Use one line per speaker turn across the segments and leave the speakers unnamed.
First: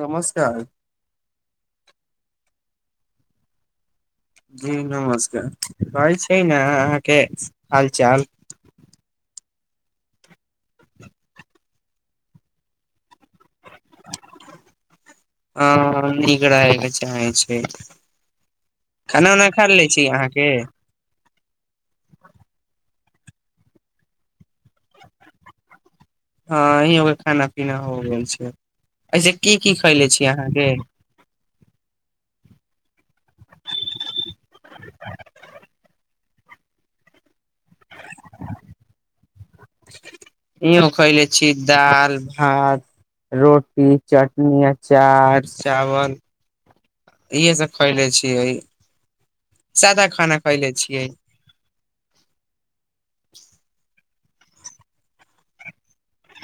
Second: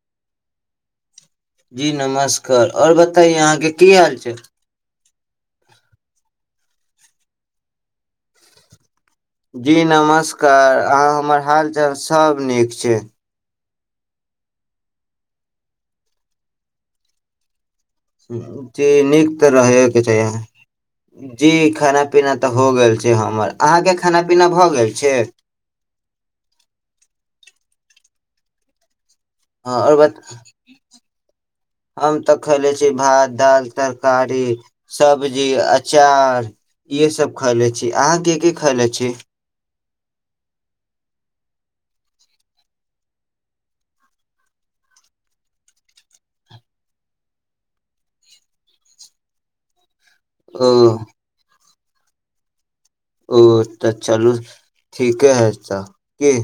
नमस्कार!
जी नमस्कार! आऔर बतायो अहाँके की हाल। छै
जी नमस्कार! कहै छै ने, अहाँके, हालचाल।
जी नमस्कार! अहाँ हमर हाल, चाल सभ नीक छै।
हँ निक क च छै
जी नीक
खाना उना
तऽ
खा
रहे
ले
के
छी
चाही,
अहाँके
जी खाना- पीना तऽ हो गेल छै। जे हमर, अहाँके खाना- पीना भअ
हँ इही होग खाना। पिना हो गेल छै। ऐसे की -की
आओर
खयले
बत
छीयै अहाँके?
खयले छी, भात- दाल तरकारी, सब्जी, अचार, इहे सब खैले छी, अहाँ की की खैले छी?
इहो खयले छी, दालि- भात, रोटी, चटनी, अचार, चावल, इहे सब खएले छियै सादा खाना खइले
ओ
छियै।
ओ तक। चलू ठीके हइ तऽ, की।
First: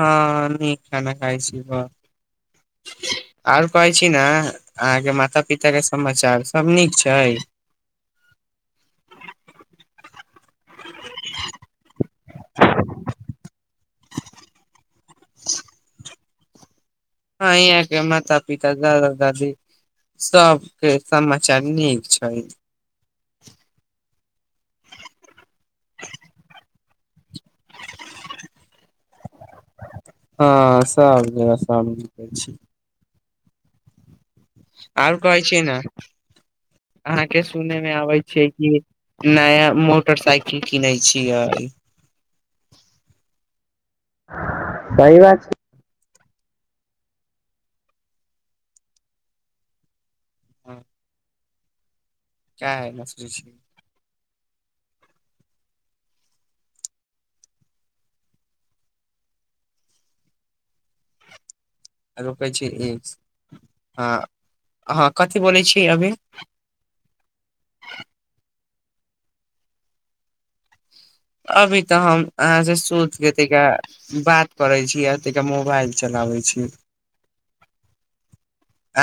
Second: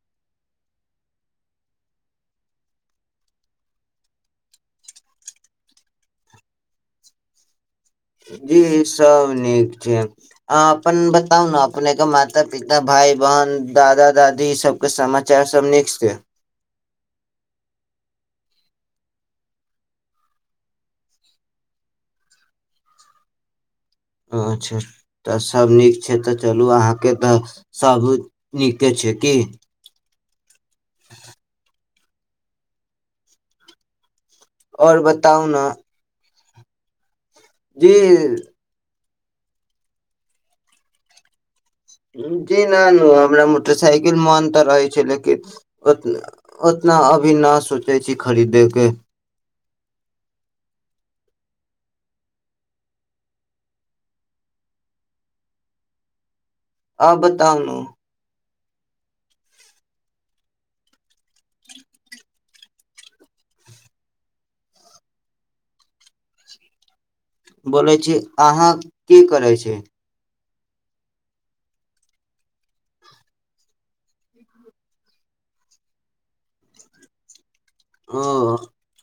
हँ नीक खाना खाइ छी ब, आर कहै छी ने, अहाँके माता- पिता के समाचार सब नीक छै?
जी सब नीक छै अह अपन बताउ ने अपनेके माता पिता भाय बहिन दादा दादी ई सभके समाचार सब नीक छै।
हँ यहाँ के माता पिता दादा दादी सबके समाचार नीक छै।
अच्छा तऽ सभ नीक छै तऽ चलू अहाँके तऽ सभ नीके छै की।
हँसाम कहै छी। आओर कहै छिय ने। अहाँ के सुनै मे
जी
आबै छैै क। नया मोटरसाइकिल किनै छियै।
जी न न हमरा म। मोटरसाइकिल मोन तऽ रहै छै
सही बात
लेकिन ओ। उतना अभी न सोचै छी खरीदेके।
हँ। क्या है नसरी छी।
आ बताउ ने।
रुकै छी ई हँ ह कथिी बोलै छीय अभी।
बोलै छी अहाँ की करै छै।
अभी तऽ हम अहाँसँ सोचि कऽ तिक बात करै छी आतहिके मोबाइल चलाबै छी।
ह।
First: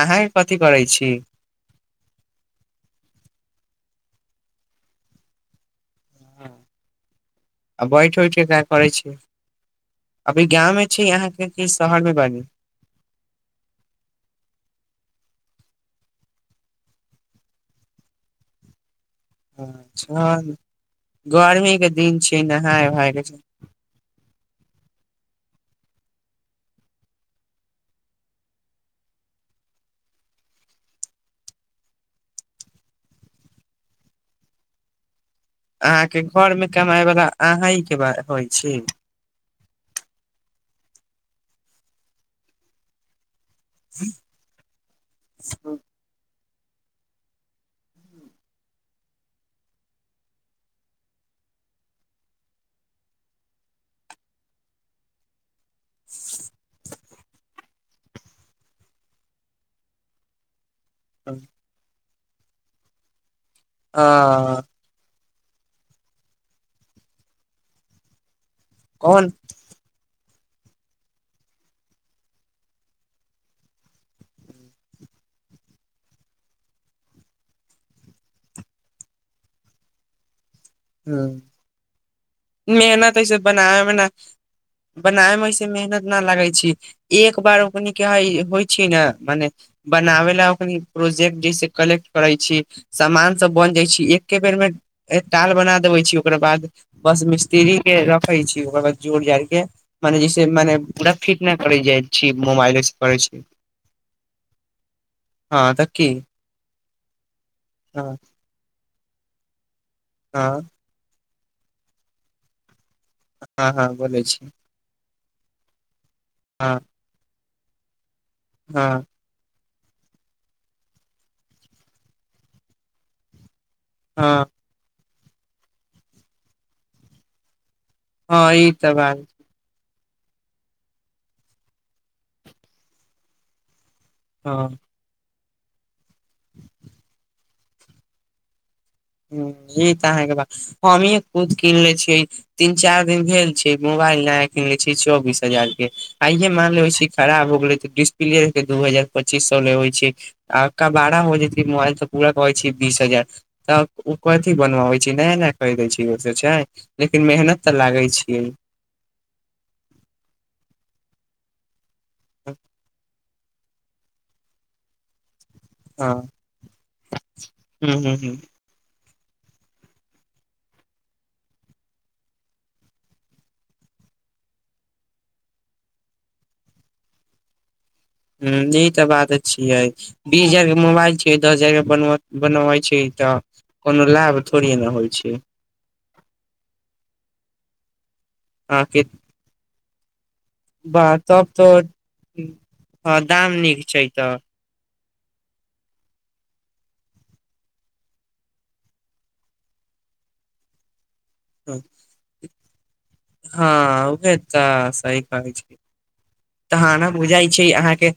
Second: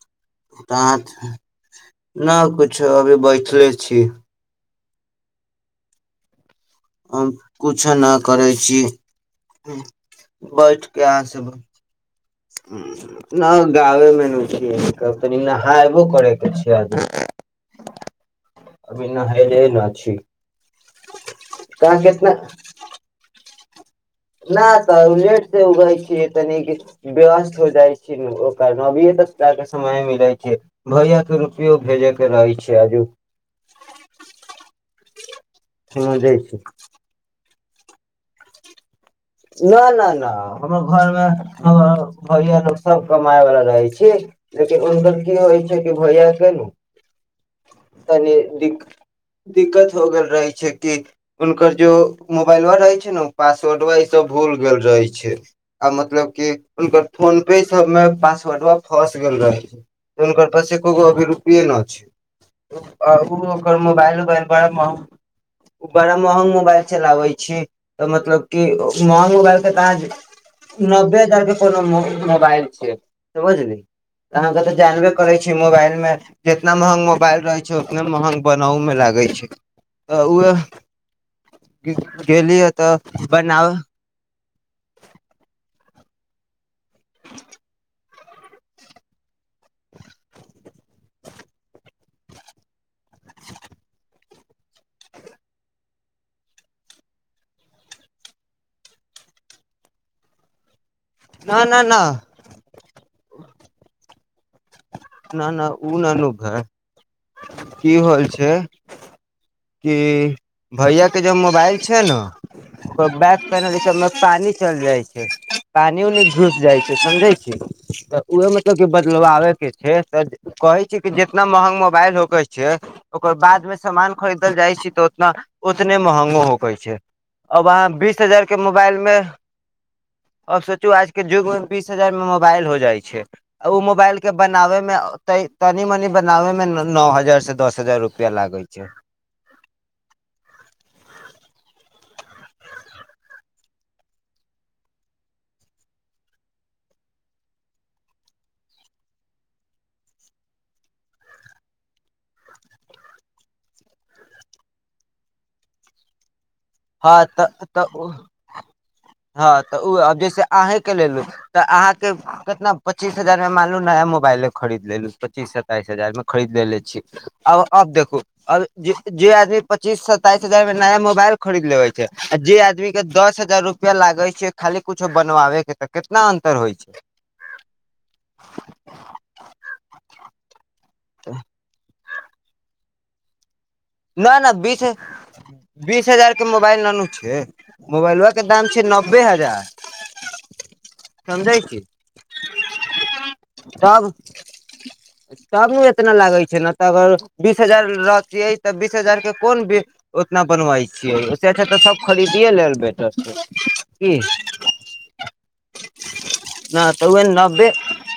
अहाँ कथी करै
कह
छी
न कछो अभी बैठले। छी।
[inaudible]
कछ
आ
नहि
बैठ उठ के
करै
का
छी
अभी गाँव मे
बैठके
छी अहाँके की शहर मे बानी
नहि गाबे मे नहि छी। त नहा एबो करैके छै आदमी। न छी
अछा गर्मीके
कहाँ
दिन
केतना
छिय नहााय भायके छै।
न तऽ उन्नेट से उगै छ तनिक व्यस्त हो जाइ छै ओकर नभिय त ल के समय मिलै छै भैय के रुपो भेजे के रहै छै आजु।
अहाँके घर मे कमाइ बला। अह ई के बात होइ छी।
नहि नहि नहि हमर घरमे हमर भैय सब क। काय वालला रहै छी लेकिन उनकर की होइ छै कि भैया केेलु। तनी द दिक्कत हो गेल। रहै छै कि हुनकर जो मोबाइल वा रहै छै ने पासवर्ड वाइ तऽ भूल गेल रहै छै। आ मतलब क खल फोन पे। सब मे पासवर्ड वा फस गेल रहै छै हुनकर प। खूब अभरूपीन छै। [inaudible] ओ ओकर मोबाल उबाल
अ
पड़ब। बड़ा महग मोबाइल चलाबै छी तऽ मतलब क। म
कोन
मोबाइलके तह। नब्बे हजार के कोनो मोबाइल छिय समझली अहाँके तऽ जानबे करै छियै मोबाइल मे जितना महग मोबाइल रहैत छै ओतना महग बनाउ मे लागै छै तऽ उ। [unintelligible] चलि त ब।
बनाय मे ओसे मेहनत। लगै छै। एक बार। होइ छै ने मने बनाबै लए ओख। प्रोजेकट जैसे कलेक्ट। करै छी सामान सब बन जाइ छी एके बेर मे टाल बना देबे छी ओकरा बाद। बस मिस्त्री के रखे छी ओकर बाद जोर जड़ के मने जैसे मने। परा फिट नहि
न न
करै
न
जाइ छी मोबाइलेसँ करै छी।
न न
हँ तऽ
ओ
की
ननू घर। की
हँ
होल छै। क
हँ
भैया। के ज मोबाइल छै ने। को बैक
हँ
पहिनल छै
हँ
ओमे
बोलै छी
पानि चलि जाइ छै पानियो नहि घुस
हँ
जाइ छै समझै छी। [inaudible] उएह मतलब क
हँ
बदलावे के। हे त कहे छी कि जितना महंगा। वायल होकर छै ओकर बाद मे। सामान
हँ
खरीदल जाइ छी तऽ। ना उतने महंगो होकै छै अब अहाँ। बीस हजार
हँ
के
ई तऽ
मोबाइलमे।
बात
आब सोचू आज के युग मे बीस हजार मे मोबाइल हो जाइ छै ओ म। मोबाइल के
हँ
बनाबे मेतै। तनी मनी बनाबे मे। नओ हजार से दस हजार रुपआ लागै छै।
ह ई तऽ अहाँके बात हमही खुद कीन लै छियै तीन चारि दिन भेल छै मोबाइल नया क किीन लै छियै चौबीस हजारके आइे मानि लेै छी खराब हो गेलै तऽ डिस्प्ले दू हजार पच्चीस सए लबैत छै आ काारा हो जेतै मोबाइल तऽ पूरा कहैत छै बीस हजार तब। ओ कथिी बनवाबै छै नया न कहि दै छै ओस छै।
हँ
लेकिन मेहनत
तऽ तऽ
लागै छियै
हँ तऽ ओब जैसे अहेंके लेल। तऽ अहाँ। कतना पच्चीस हजार। माललू नय मोाइल खरीद लेललु पच्चीस ह। तइस हजार
हँ
मे खरीद ले छी आब अब
ह ह
देखू
ह
अब जे। जे आदी पच्चीस सतताइस हजार मे नय मोबाइल खरीद लेबे छै आ जे आदमी के दस हजार रुपआ लागे छै खाली कुछो बनवाबे के तऽ कितना अंतर होइ छै
ह यह तऽ बात अ छिय है बीस हजार के मोबाइल छओ द हजार बनब बनबै छी तऽ कोनो लाभ
नहि नहि
थोड़े
बीस
ने होइ छै
बीस हजार के मोबाइल ननू छै मोबाइल व दाम छै नब्बे हजार
बाह तब
समझै छी
तऽ ह दाम नीक छै
तब
तऽ
तब ने एतना लागै छै ने तऽ अगर बीस हजार रहतियै त बीस हजार के कोन उतना बनवाई छै बेटर छै
हँ
की
उह तऽ सही कहै छै
न
ताँ
तऽ
ने
उहे
बुझाइ छै
नब्बे
अहाँके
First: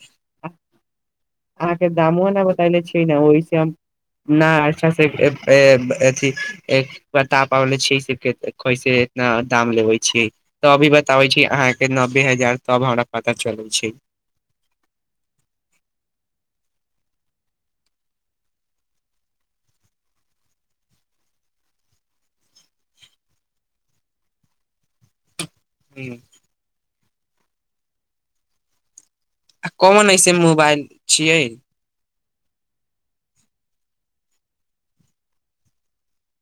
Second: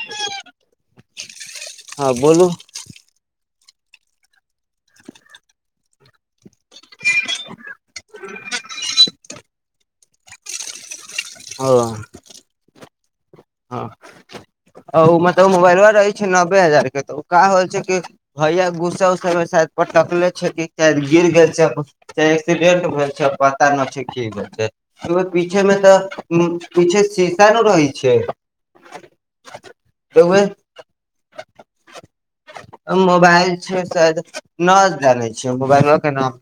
अहाँके
हँ
दामो
बोलू
बताले छी ने ओहिस हम नहि अच्छा से अथी एक बता पाबले छी कैसे इतना दाम लेबे छीै तऽ अभी ब बताबै छी अहाँ
ह
के नबे हजार तब हमरा पता चलै
हँ
छै
आ मतलब मोबाइल व रहै छै नब्बे हजार ओ का हो छै कि भैया गुस्सा उसा मे शाय पटकले छै कि गिर गेल छै चाहे एक्सीडेंट भेल छै पता नहि छै की भेल छै पीछे मे तऽ पीछे सीशानु रहै छै [unintelligible]
आ कोमन
तऽ
ऐसे
उहे
मोबाइल छियै
मोबाइल न छै मोबाइलो के नाम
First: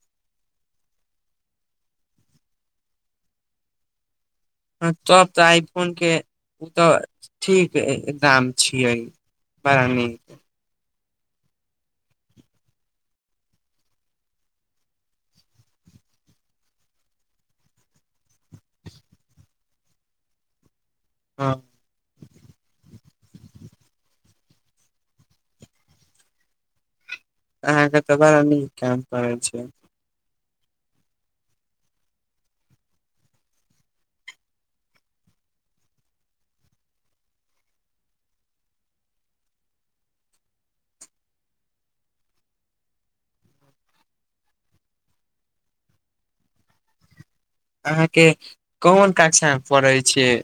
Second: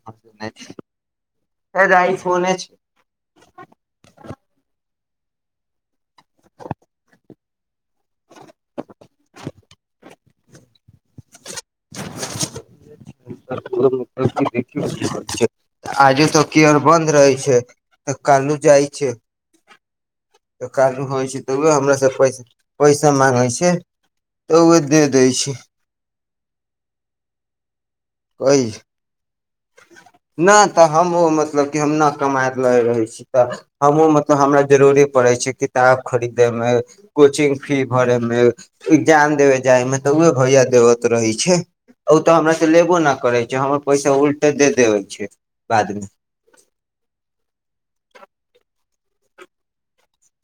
छै आइ फोने छै
तब तऽ आइ फोन के तऽ ठीक दाम छियै बड़ा नीक
आजे तऽ कियर बन्द रहै छै त कालू जाइ छै ह काजू होइ छै त
हँ
हमरा सब पैै मगै छै तऽ ओ दे दै छै
अ सर कैम्प करै छै
ह नहि तऽ हमहूँ मतलब कि हम नहि कमााय लैत रहैत छी तऽ हमहूँ मतलब हमरा जरूरे पड़ैत छै किताब खरीदैमे कोचिंग फी भरयमे एग्जाम देबै जायमे तऽ उह भैया देबत रहैत छै ओ तऽ हमरा तऽ लेबो नहि करैत छै हमर पैसा उलट ऽ दे दे होै छै बादमे
अहाँके कोन कक्षामे पढ़ै छियै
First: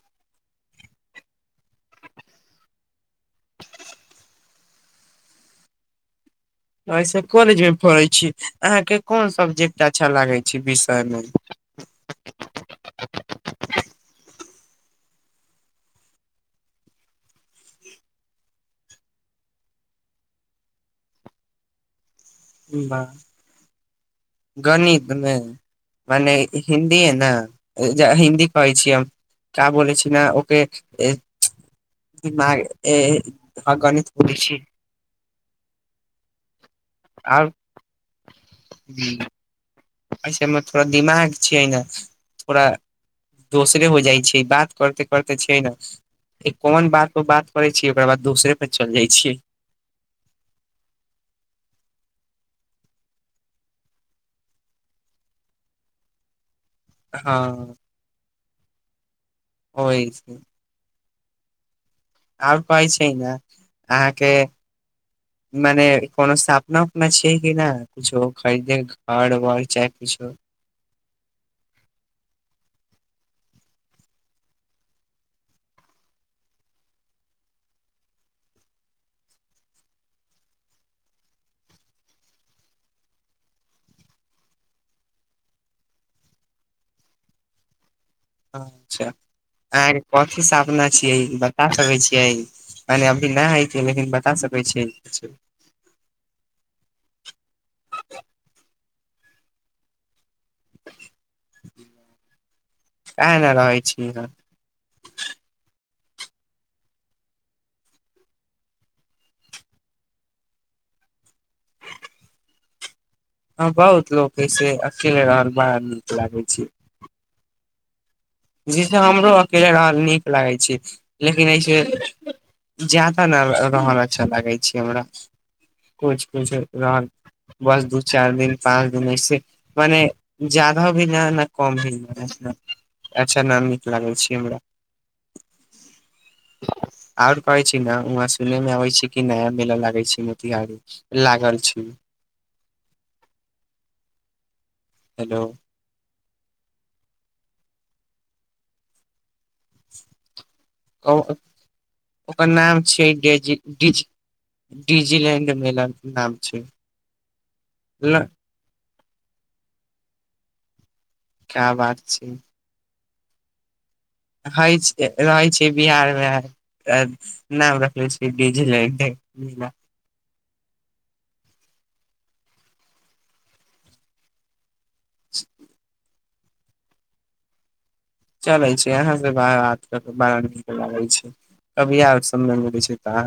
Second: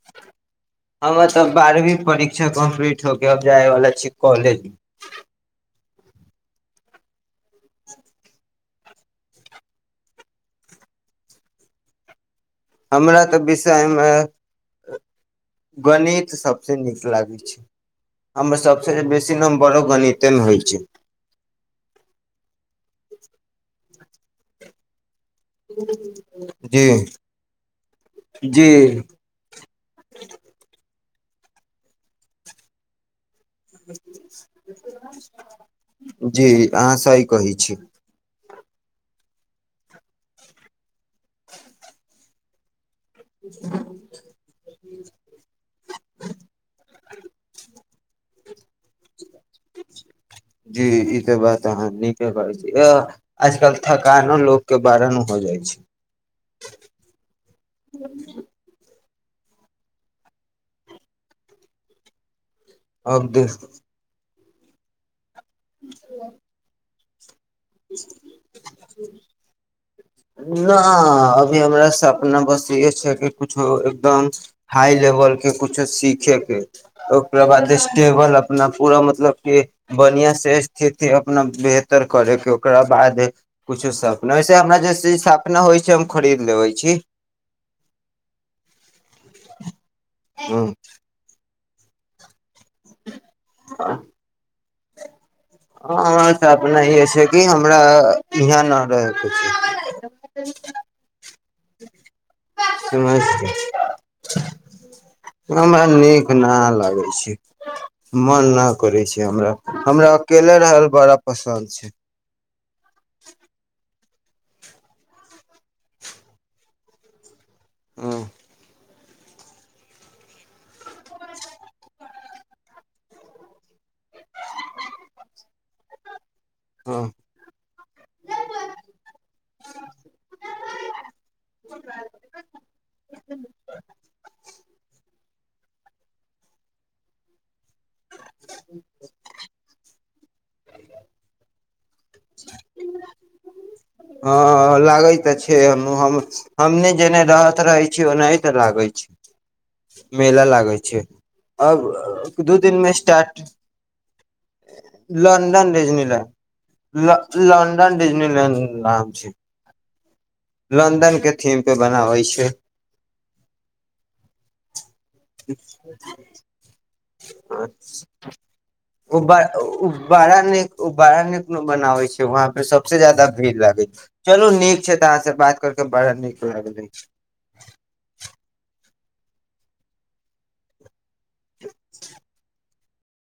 हमे तऽ बारहवीं परीक्षा कम्प्लीट होके आब जायवला छी कॉलेज।
आयसे कॉलेजमे पढ़ै छी अहाँके कोन सब्जेक्ट अच्छा लागै छै विषयमे?
हमरा तऽ विषय म गणित सभसँ नीक लागै छै हमर सभसँ बेसी नमबरो गणितेमे होइ छै
बाह गणित मने
जी
हिन्दीये ना जा हिन्दी पढे छियै
जी
हम का बोलै छी ना ओके दिमाग ए
जी अहाँ से सही कहई छी।
जी ऐसे हमर थोड़ा दिमाग छियै ना थोड़ा दोसरे हो जाइ छै बात करते करते छै न कोन बात पर बात करै छियै ओकरा बाद दोसरे पर चल जाइ छियै।
जी ई तऽ बात अहाँ नीके कहै छी अ आजकल थकानो लोकके बरानु हो जाइ छै।
हँ ओहि से और पाई छै
अब
ने
देख
अहाँके मने कोनो स्थापना मा‍छियै वर चाहे कुछो
ना अभी हमरा सपना बस ईहे छै कुछो एकदम हाई लेवल के कुछो सीखे के ओकरा बाद स्टेबल अपना पूरा मतलब के बढिया से स्थिति अपना बेहतर करे के होऊ ओकरा बाद कुछो सपनाैसे हमरा जैसे सपना होइ छै हम खरीद लेबै छी।
अच्छा अहाॅंके कथी
हूँ,
सापना छियै ब ता सकै छियै मने अभी नहि हइ कि लेकिन बता सकै छियै कुछो?
हमर सापना ईहे छै कि हमरा ईहाँ न रहे क [unintelligible] [unintelligible]
काहे ने रहै छी यहाँ
[unintelligible] नीक ना लागे छै मन ना करै छै हमरा हमरा अकेले रहल बड़ा पसन्द छै।
ह बहुत लोक ऐसे अकेले रहल बड़ा नीक लागे छै।
ऊं
जैसे हमरो अकेले रहल नीक लागै छै लेकिन ऐसे ज्यादा न रहल अच्छा लागै छै हमरा कुछ किछ
हँ
रहल बस दू चारि दिन पाँच दिन ऐसे मने जादा भी नहि ने कम भी अच्छा न नीक लागल छैय हमरा। [unintelligible] आर कहे छी न वहाँ सुनने में आबे छैय कि नया मेला लागे छैय। मोतिहारी लागल छी।
अं हॅं लागै तऽ
हेलो
छै हनु हम हमने जेने रहत रहै छी ओनाहित लागैत छी। मेला लागै छै
ओकर
अब दू दिन
नाम
मे
छियै
स्टार्ट
डेजी डिज डिजीलैंड
लंडन
मेला नाम छै
डिजनीलैंड लंडन
ल
डिजनीलैंड नाम छैय। लन [unintelligible] के थीम
क्या
पे
बात
बनाबै छैय।
खाई छिये रहै छिये बिहारमे नाम रखले छिये बीजी रहे के
ओ बड़ा नीक बड़ा नीक बनाबै छै वहाँ पे सबसे जादा भीड़ लागै छैय चलू नीक छैय तऽ अहाँ से बात कर के बड़ा नीक लागले।
चले छैय यहाँ से [unintelligible] बड़ा नीक लागे छैय। कभी आव समय मिलै छैय। आं